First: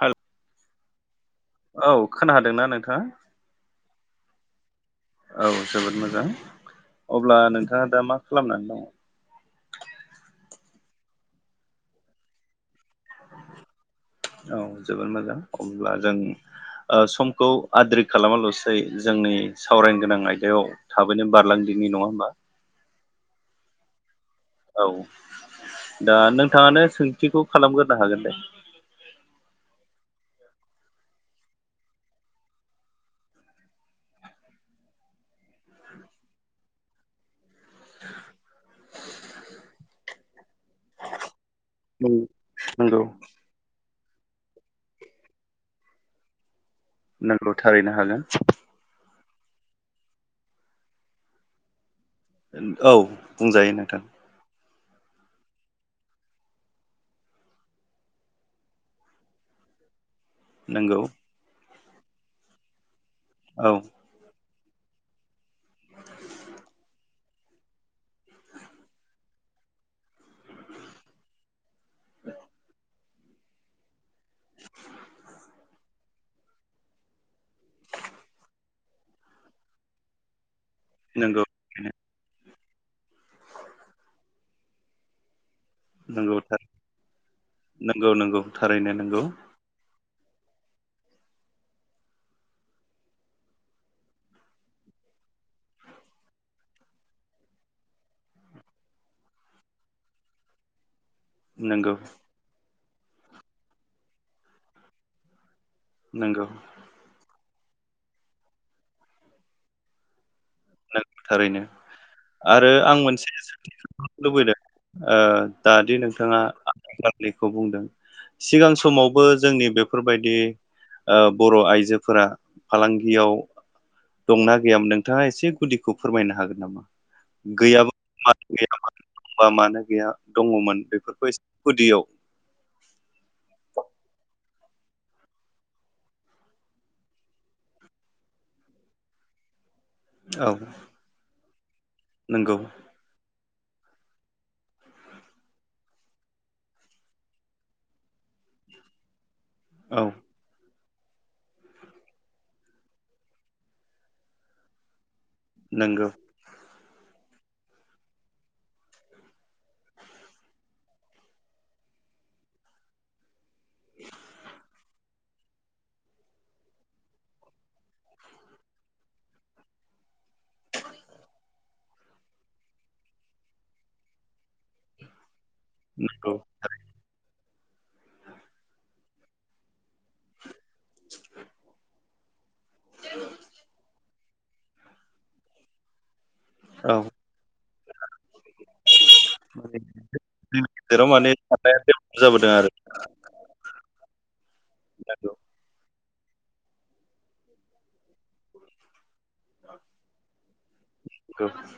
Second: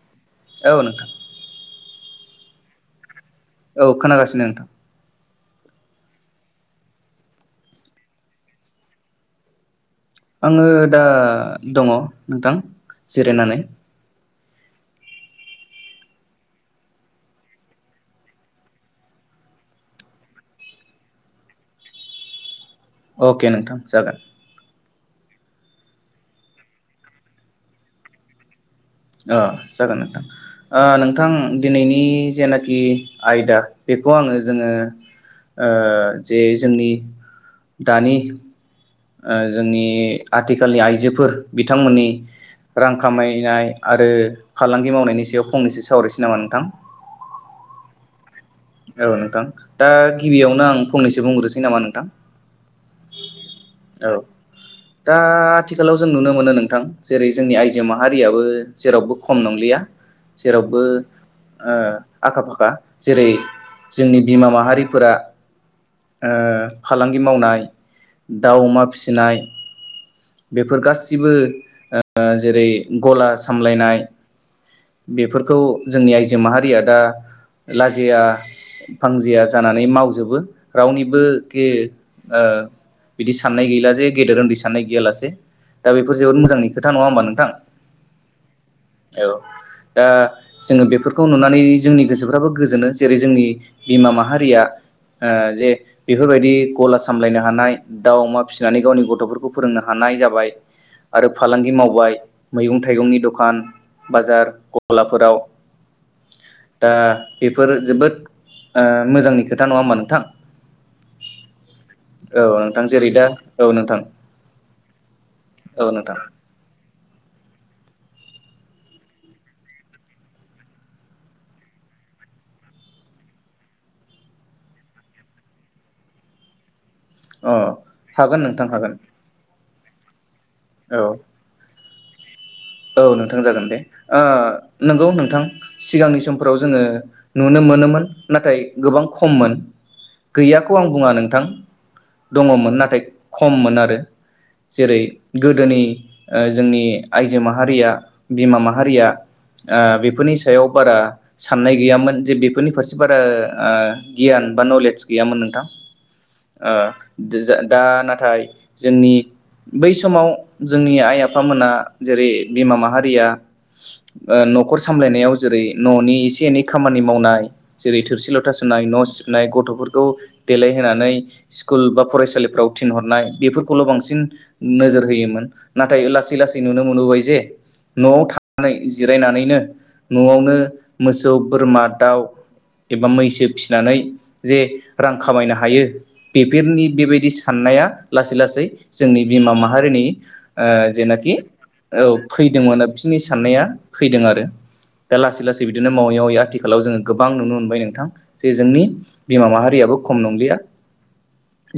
हेल औ नोंथां औ खोनादोंना नोंथाङा? औ खोनागासिनो नोंथां। औ जोबोद मोजां अब्ला नोंथाङा दा मा खालामनानै दङ? आंङो दा दङ नोंथां। जिरायनानै औ जोबोद मोजां अब्ला जों समखौ आद्रि खालामालासे जोंनि सावरायनो गोनां आयदायाव थाबैनो बारलांदिनि नङा होमबा अके नोंथां जागोन औ दा नोंथाङानो सोंथिखौ खालामग्रोनो हागोन दे जागोन नोंथां नोंथां दिनैनि जेनोखि आयदा बेखौ आङो जोङो जे जोंनि। दानि जोंनि आथिखालनि आइजोफोर औ बिथांमोननि रां नंगौ। खामायनाय। आरो फालांगि मावनायनि सायाव फंनैसो सावरायनोसै नामा नोंथां? नोंगौ थारैनो हागोन। औ नोंथां दा गिबियावनो आं फंनैसो बुंग्रोसै नामा नोंथां? औ बुंजायो नोंथां। औ दा आथिखालाव जों नुनो मोनो नोंथां जेरै जोंनि आइजो माहारियाबो जेरावबो खम नंलिया जेरावबो। नंगौ आखा फाखा जेरै औ जोंनि बिमा माहारि। फोरा ओ फालांग मावनाय दाउ अमा फिसिनाय बेफोर गासिबो ओ जेरै गला सामलायनाय बेफोरखौ जोंनि आइजो माहारिया दा लाजिया फांजिया जानानै मावजोबो। नंगौ रावनिबोखे ओ बिदि साननाय गैला जे गेदेर उन्दै साननाय गैयालासे दा बेफोर नंगौ जोबोद थार मोजांनि खोथा नङा होमबा नोंथां नंगौ नंगौ थारैनो नंगौ औ। दा जोङो बेफोरखौ नुनानै जोंनि गोसोफ्राबो गोजोनो जेरै जोंनि बिमा माहारिया ओ जे बेफोरबायदि गला सामलायनो हानाय दाउ अमा फिसिनानै गावनि गथ'फोरखौ फोरोंनो हानाय जाबाय। आरो फालांगि नंगौ मावबाय मैगं थाइगंनि दखान बाजार गलाफोराव नोंगौ। दा बेफोर जोबोद ओ मोजांनि खोथा नङा हामबा नोंथां? थारैनो औ आरो नोंथां आं जेरै दा मोनसे औ नोंथां सोंनो लुबैदों ओ औ दादि नोंथां नोंथाङा [unintelligible] खौ बुंदों सिगां समावबो जोंनि बेफोरबायदि ओ बर' आइजोफोरा फालांगियाव दंना गैयामोन नोंथाङा एसे गुदिखौ फोरमायनो हागोन नामा? अ गैयाबो हागोन नोंथां हागोन [unintelligible] मानो। गैया दङमोन औ बेफोरखौ एसे गुदियाव औ नोंथां जागोन दे ओ नंगौ नोंथां सिगांनि समफोराव जोङो नुनो मोनोमोन नाथाय गोबां खममोन औ गैयाखौ आं बुङा नोंथां नंगौ दङमोन नाथाय खममोन आरो जेरै गोदोनि ओ जोंनि आइजो जो माहारिया बिमा माहारिया ओ औ बेफोरनि सायाव बारा साननाय गैयामोन जे बेफोरनि फारसे बारा आं गियान बा नलेज गैयामोन नोंथां नंगौ ओ दा नाथाय जोंनि बै समाव जोंनि आइ आफामोना जेरै बिमा माहारिया ओ न' खर सामलायनायाव जेरै न'नि एसे एनै खामानि मावनाय जेरै थोरसि लथा सुनाय न' सिबनाय गथ'फोरखौ देलायहोनानै स्कुल बा फरायसालिफ्राव थिनहरनाय बेफोरखौल' बांसिन नोजोर होयोमोन। नाथाय नंगौ लासै लासै नुनो मोनबोबाय जे न'आव थानानै जिरायनानैनो न'आवनो मोसौ, बोरमा, दाउ ब [inaudible] एबा मैसो फिसिनानै जे रां खामायनो हायो बेफोरनि औ बेबायदि साननाया लासै लासै जोंनि बिमा माने माहारिनि जोंनि ओ गेजेराव माने जेनाखि साननाया औ डेभेलप जाबोदों आरो फैदोंमोन बिसोरनि साननाया फैदों आरो दा नंगौ लासै लासै बिदिनो मावै मावै आथिखालाव जोङो गोबां नुनो मोनबाय नोंथां जे जोंनि बिमा माहारियाबो खम नंलिया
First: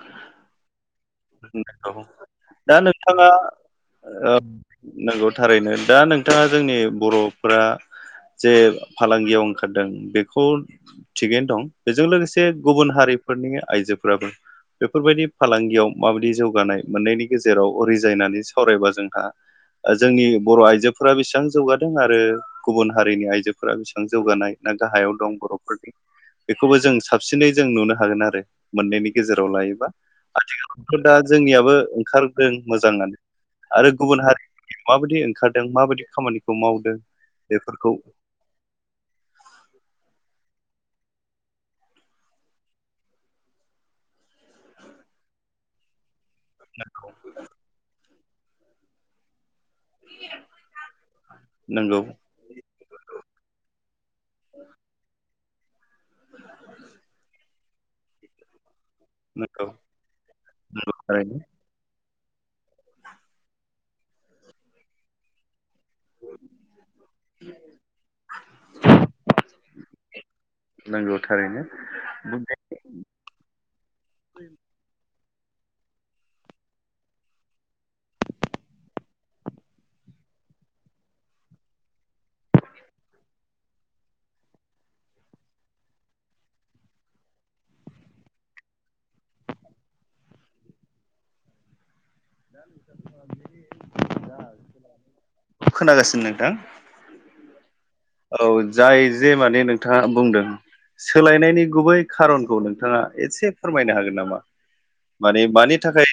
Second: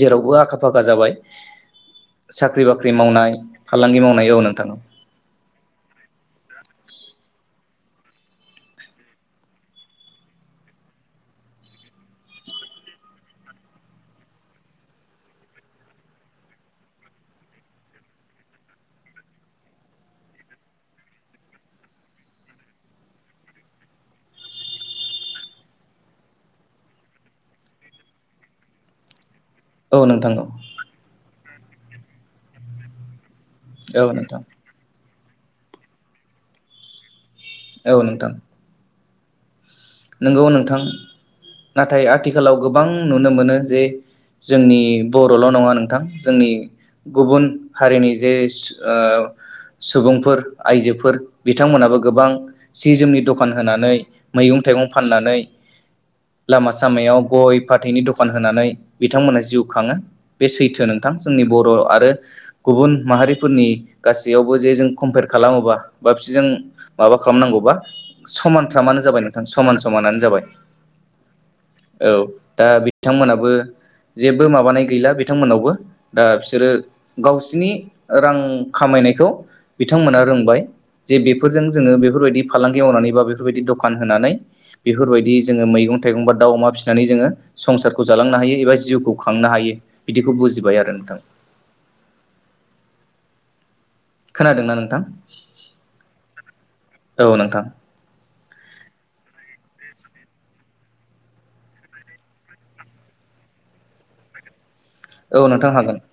जेरावबो आखा फाखा जाबाय नंगौ नंगौ साख्रि दा बाख्रि नोंथाङा मावनाय फालांगि मावनायावनो नंगौ थारैनो दा नोंथाङा जोंनि बर'फोरा जे फालांगियाव ओंखारदों बेखौ थिगैनो दं बेजों लोगोसे गुबुन हारिफोरनि आइजो फोराबो बेफोरबायदि फालांगियाव माबायदि जौगानाय मोननायनि गेजेराव रिजायनानै सावरायबा जोंहा जोंनि बर' आइजोफोरा बेसेबां जौगादों आरो गुबुन हारिनि आइजोफोरा बेसेबां जौगानाय ना गाहायाव दं बर'फोरनि बेखौबो जों साबसिनै जों नुनो हागोन आरो मोननैनि गेजेर याव लायोबा औ नोंथां औ आथिखालावथ' दा जोंनियाबो ओंखारगदों मोजाङानो आरो औ गुबुन नोंथां हारि माबायदि ओंखारदों माबायदि खामानिखौ मावदों बेफोरखौ औ नोंगौ नोंथां नाथाय आथिखालाव गोबां नुनो मोनो जे जोंनि बर' ल नङा नोंथां जोंनि गुबुन हारिनि जे ओ सुबुंफोर आइजोफोर बिथांमोनाबो नंगौ गोबां सि जोमनि दखान होनानै मैगं थाइगं नै लामा सामायाव गय फाथैनि दखान होनानै बिथांमोना नंगौ जिउ खाङो बे सैथो नोंथां थारैनो जोंनि बर' आरो गुबुन माहारिफोरनि गासैयावबो जे जों कम्पेर खालामोबा बा बिसोरजों माबा खालामनांगौबा समानफ्रामानो जाबाय नोंथां समान आनो जाबाय नंगौ थारैनो औ दा बिथांमोनाबो जेबो माबानाय गै बिथांमोनावबो दा बिसोरो गावसोरनि रां खामायनायखौ बिथांमोना रोंबाय जे बेफोरजों जोङो बेफोरबायदि फालांगि मावनानै बा बेफोरबायदि दखान होनानै बेफोरबायदि जोङो मैगं थाइगं बा दाउ अमा फिसिनानै जोङो संसारखौ जालांनो हायो एबा जिउखौ खांनो हायो बिदिखौ बुजिबाय आरो नोंथां। [unintelligible] खोनादोंना नोंथां? खोनागासिनो नोंथां औ नोंथां। औ जाय जे माने नोंथाङा बुंदों सोलायनायनि गुबै खारनखौ नोंथाङा एसे फोरमायनो हागोन नामा? औ माने नोंथां मानि हागोन थाखाय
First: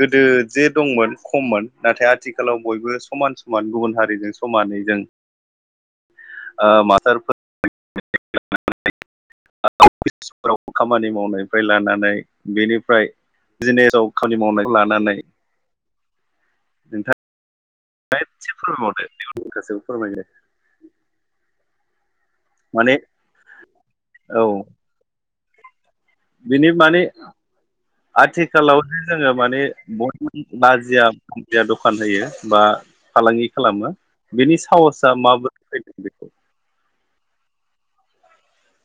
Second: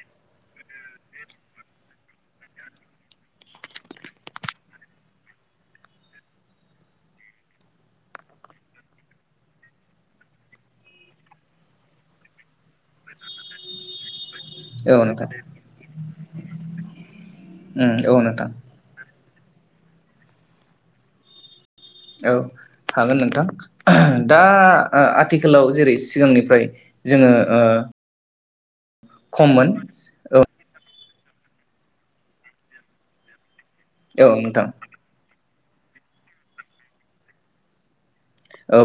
गो दो जे दंमोन खममोन नाथाय आथिखालाव बयबो समान समान गुबुन हारिजों समानै जों ओ माथारफोर व खामानि मावनायनिफ्राय लानानै बेनिफ्राय बिजनेसाव खामानि मावनायखौ औ लानानै नोंथां उम औ नोंथां। नोंथां [inaudible] गासैबो फोरमायद औ हागोन नोंथां दा औ थिकालाव जेरै सिगांनिफ्राय बिनि माने जोङो ओ आथिखालाव जे जोङो माने खममोन बय बाजिया या दखान होयो बा फालांगि खालामो औ बिनि नोंथां साहसआ माबोर बेखौ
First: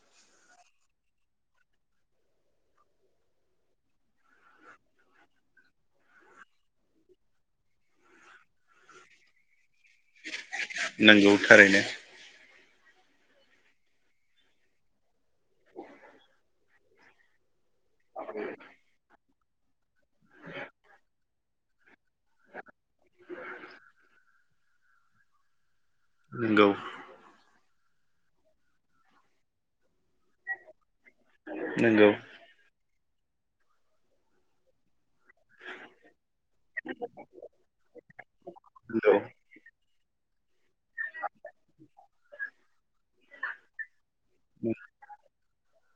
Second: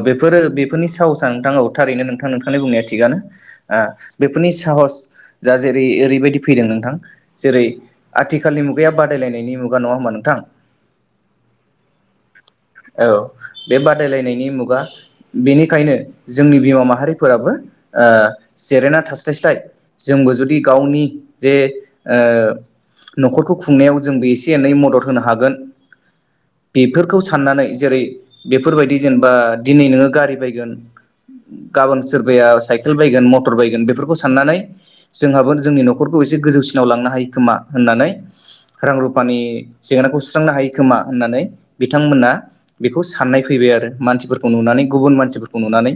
बेफोरो बेफोरनि साहसआ नोंथाङ औ थारैनो नोंथां नोंथांनि बुंनाया थिगानो ओ बेफोरनि साहस जा जेरै ओरैबायदि फैदों नोंथां जेरै आथिखालनि मुगाया बादायलायनायनि मु नंगौ थारैनो। औ बे बादायलायनायनि मुगा बेनिखायनो जोंनि बिमा माहारिफोराबो ओ जेरेना थास्लायस्लाय जोंबो जुदि गावनि जे ओ न खरखौ खुंनायाव जोंबो एस एनै मदद होनो हागोन नोंगौ नै जेरै बेफोरबायदि जेनेबा दिनै नोङो गारि बायगोन गाबोन नंगौ सोरबाया साइ केल बायगोन मटर बायगोन बेफोरखौ साननानै जोंहाबो जोंनि नखरखौ एसे गोजौसिनाव लांनो हायो खोमा होननानै रां नंगौ रुफानि जेंनाखौ सु सुस्रांनो हायो खोमा होननानै बिथांमोना बेखौ साननाय फैबाय आरो मानसि फोरखौ नुनानै गुबुन मानसिफोरखौ नुनानै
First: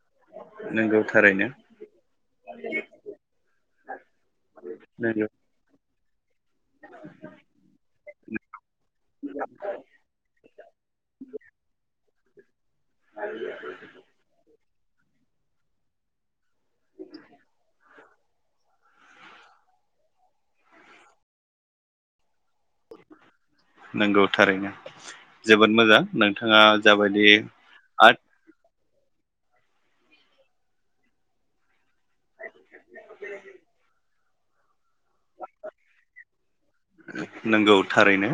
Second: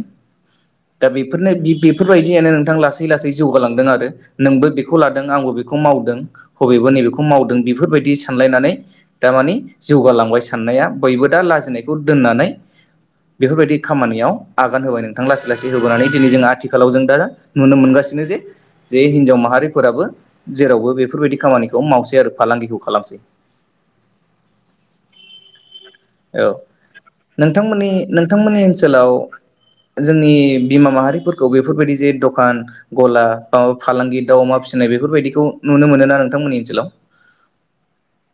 नंगौ दा थारैनो बेफोरनो बेफोरबायदियानो नोंथां लासै लासै जौगालांदों आरो नोंबो बेखौ लादों नंगौ आंबो बेखौ माव दों हबेबो नैबेखौ मावदों बेफोरबायदि सानलायनानै दामानि जौगालांबाय सान बैयबो दा लाजिनायखौ दोननानै बेफोरबादि खामानियाव आगान होबाय नोंथां लासै लासै होबोनानै दिनै जोंहा आथिखालाव जों दा नुनो मोनगासिनो जे जे हिनजाव माहारिफोराबो जेरावबो बेफोरबायदि खामानिखौ मावसै आरो फालांगिखौ खालामसै नोंगौ थारैनो जोबोद मोजां औ नोंथाङा जाबायदि नोंथांमोननि आर्ट नोंथांमोननि ओनसोलाव जोंनि बिमा माहारिफोरखौ बेफोरबायदि जे दखान गला अव फालांगि दाउ अमा फिसिनाय बेफोरबायदिखौ नुनो मोनो ना नोंथांमोननि ओनसोलाव? नोंगौ थारैनो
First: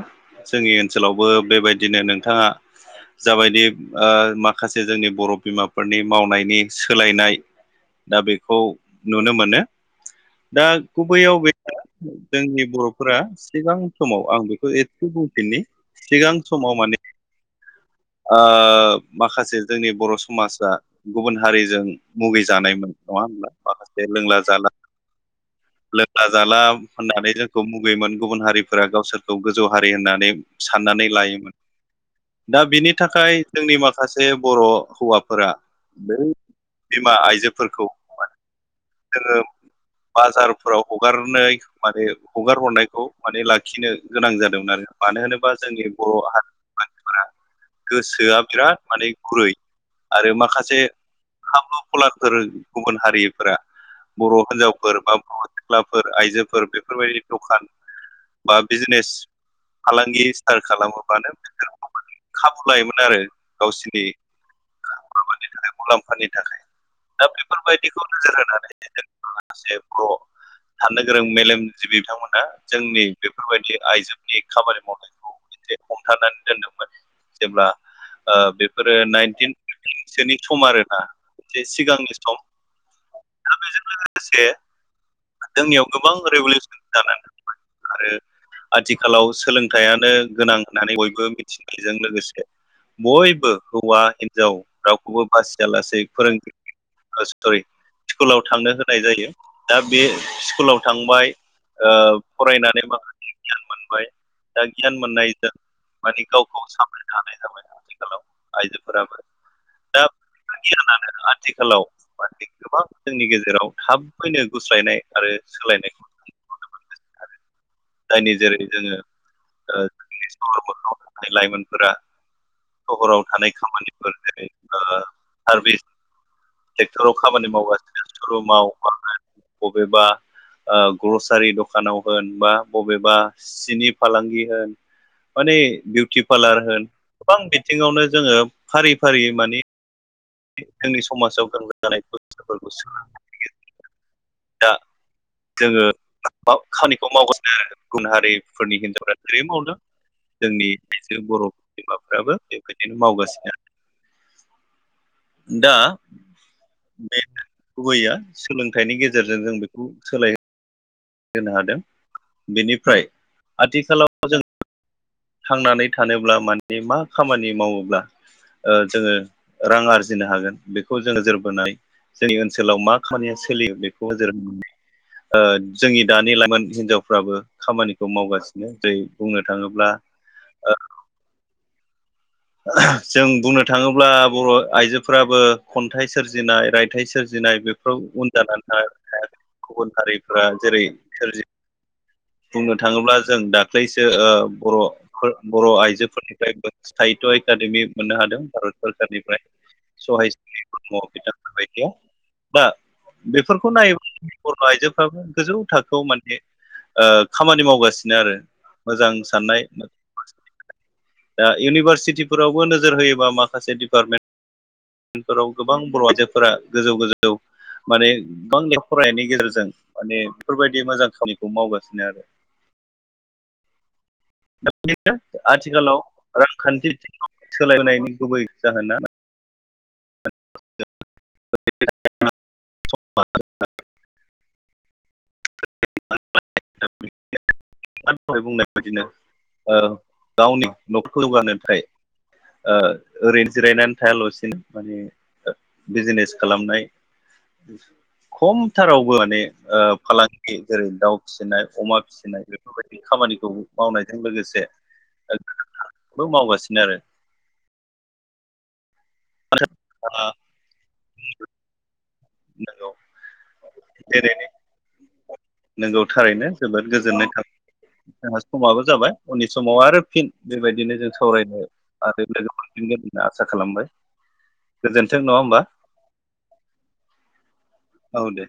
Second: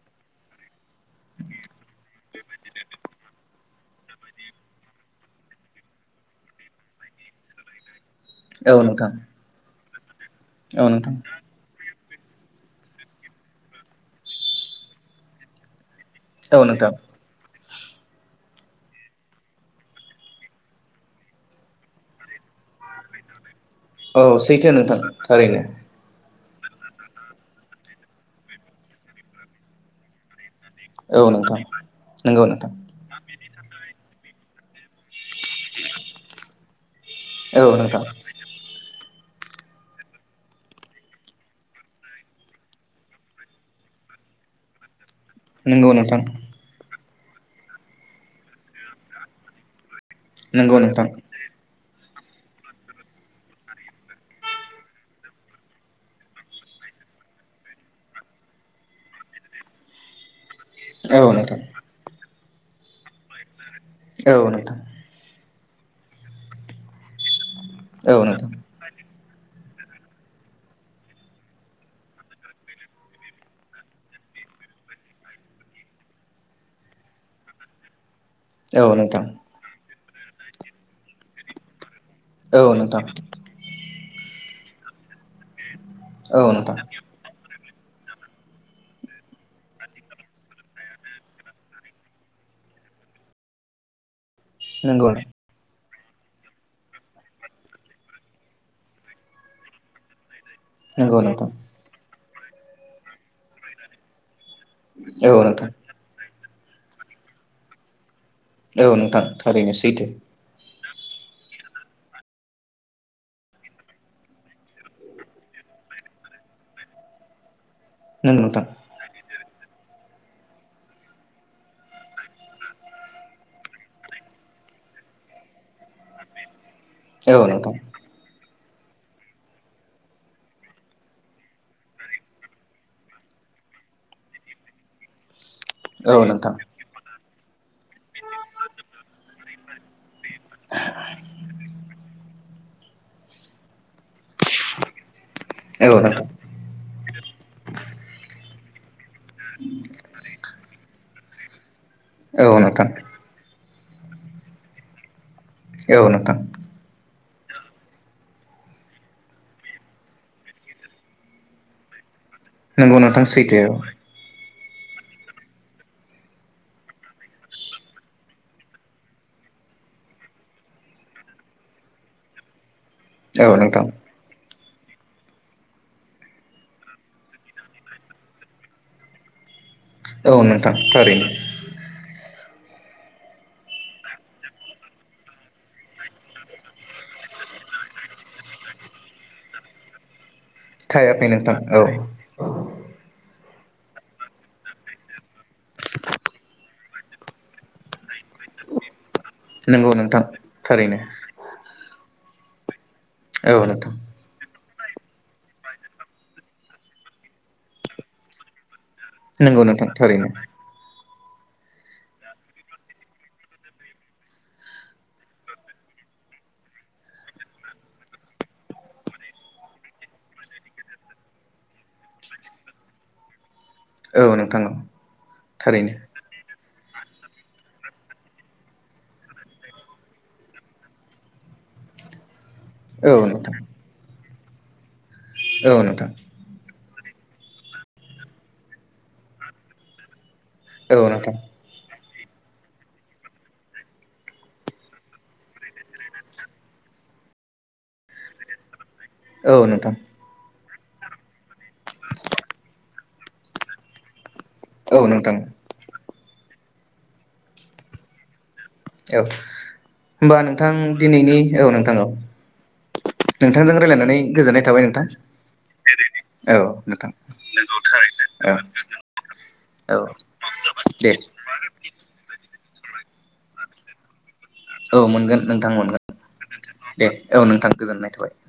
जोंनि ओनसोलावबो बेबायदिनो नोंथाङा जाबायदि ओ माखासे जोंनि बर बिमाफोरनि मावनायनि सोलायनाय दा बेखौ औ नोंथां नुनो मोनो दा औ नोंथां गुबैयाव बै जोंनि बरफोरा सिगां समाव आं बेखौ एससे बुंफिननि सिगां औ समाव नोंथां माने ओ माखासे जोंनि बर समाजा गुबुन हारिजों मुगैजानायमोन नङा होमबा? ओव सैथो नोंथां थारैनो लोंला जाला होननानै जोंखौ मुगैयोमोन गुबुन हारिफोरा गावसोरखौ गोजौ हारि होननानै साननानै औ लायोमोन नोंथां नंगौ दा नोंथां बिनि थाखाय जोंनि माखासे बर' हौवा फोरा बै बिमा औ आइजोफोरखौ नोंथां मोन जोङो बाजार फोराव हगारनो माने हगार हरनायखौ माने लाखिनो गोनां जादोंमोन आरो मानो होनोबा जोंनि नंगौ नोंथां बर' हारि फोरा गोसोआ बिराद माने गुरै। आरो नंगौ माखासे नोंथां खाबु गलारफोर गुबुन हारिफोरा बर' हिनजावफोर बा बर सिख्लाफोर आइजोफोर बेफोरबायदि दखान बा बिजनेस फालांगि फोर औ खालामोबानो नोंथां [unintelligible] खाबु लायोमोन आरो गावसिनि औ नोंथां माबानि थाखाय मुलाम्फानि थाखाय दा बि फोरबायदिखौ औ नोजोर नोंथां होनानै आसे ब्र साननो गोरों मेलेमजिबि बिथांमोना जोंनि बेफोरबायदि आइजोनि खामानि मावनायखौ एसे हमथानानै दोनदोंमोन जेब्ला अ औ बेफोरो नोंथां नाइनटिन सोनि सम आरो ना एसे सिगांनि औ नोंथां एसे जोंनियाव गोबां औ नोंथां रिभलिउसन जानो थांबाय आरो आथिखालाव सोलोंथाइयानो गोनां होननानै बयबो मिथिनायजों लोगोसे बयबो हौवा हिन जाव नंगौ रावखौबो बासिया लासेै फोरोंगिरि अ सरि स्कुलाव थांनो होनाय जायो दा बे स्कुलाव नंगौ थांबाय नोंथां ओ फरायनानै माखासे गियान मोनबाय दा गियान औ मोननायजों नोंथां माने गाव खौ सामलायनो हानाय जाबाय आथिखालाव औ आइजोफोराबो नोंथां थारैनो दा सैथो गियानानो आथिखालाव माने गोबां जोंनि गेजेराव थाबबैनो गुस्लायनाय आरो सोलायनायखौ जों नुनो मोनदों आरो नों जायनि नोंथां जेरै- जोङो अ जोंनि सहर मोखाङाव थानाय लाइमोनफोरा सहराव थानाय खामानिफोर जेरै- अ सारभिस ट्रेक्टराव औ खामानि नोंथां मावगासिनो स रुमाव अ [inaudible] बबेबा अ ग्रसारि दखानाव होन बा बबेबा सिनि फालांगि होन माने बिउटि औ नोंथां पार्लार होन गोबां बि- थिङावनो जोङो फारि फारि माने जोंनि समाजाव गांगौ जानाय बुस्थु स [inaudible] दा जोङो औ नोंथां बाव खामिखौ मावगासिनो आरो गुन हारि फोरनि [unintelligible] ओरैनो मावदों जोंनि जे बर' बिमाफ्राबो औ नोंथां बेबायदिनो मावगासिनो आरो औ नोंथां। बे गुबुबैया सोलोंथाइनि गेजेरजों जों बेखौ सोलाय होनो हादों नोंगौ बेनिफ्राय नोंथां सैथो। आथिखालाव थांनानै थानोब्ला माने मा खामानि मावोब्ला ओ जोङो रां आरजिनो हागोन बेखौ जों नोजोर बोनाय जोंनि ओनसोलाव मा खामानिया औ औ सोलियो नोंथां बेखौबो जेरै ओ जोंनि दानि लाइमोन हिनजावफ्राबो खामानिखौ मावगासिनो जेरै बुंनो थाङोब्ला औ नोंथां थारैनो। जों बुंनो थाङोब्ला बर' आइजोफोराबो खन्थाइ सोरजिनाय रायथाइ सोरजिनाय बेफोराव उन जानानै थायाखै गुबुन हारि जेरै थायाखै सोरजि नोंथां औ बुंनो थाङोब्ला जों दा दाख्लैसो बर' बर' आइजोफोरनिफ्राय साहित्य एकाादेमि मोननो हादों भारत सरकार नोंगौ नोंथां थारैनो। बा औ बेफोरखौ नोंथां नायोब्ला आइजोफ्राबो गोजौ थाखोआव माने ओ खामानि मावगासिनो आरो मोजां नंगौ साननाय नोंथां थारैनो। दा इउनिभारसिटिफोरावबो नोजोर होयोबा माखासे दिडिपार्टमेन्ट फोराव गोबां बर' आइजोफोरा गोजौ गोजौ माने गोबां लेखा फरायनायनि गेजेरजों माने बेफोरबायदि मोजां खामानिखौ मावगासिनो आरो औ नोंथां औ थारैनो आथिखालाव खान्थि सोलायनायनि गुबै जाहोना [unintelligible] औ नोंथां औ नोंथां आं दहाय बुंनाय बाददिनो गावनि औ न'खर नोंथां जौगानो थाखाय ओ ओरैनो जिरायनानै थायाल'सिनो बिजनेस खालामनाय खम फोथारावबो माने औ ओ नोंथां फालांगि जेरै दाउ फिसिनाय अमा फिसिनाय बे खामानिखौ मावनायजों लोगोसे औ नोंथां मावगासिनो आरो औ होमबा नोंथां दिनैनि औ नोंथां औ। नंगौ नोंथांजों रायज्लायनानै गोजोननाय थाबाय नोंथां। नोंगौ थारैनो औ जोबोद नोंथां गोजोननाय थाब जोंहा औ समाबो जाबाय उननि समाव औ आरो फिन बेबायदिनो दे जों सावरायनो आरो थागोन होनना आसा खालामबाय। औ गोजोन्थों नङा मोनगोन होमबा नोंथां मोनगोन दे औ नोंथां। गोजोननाय औ थाबाय दे।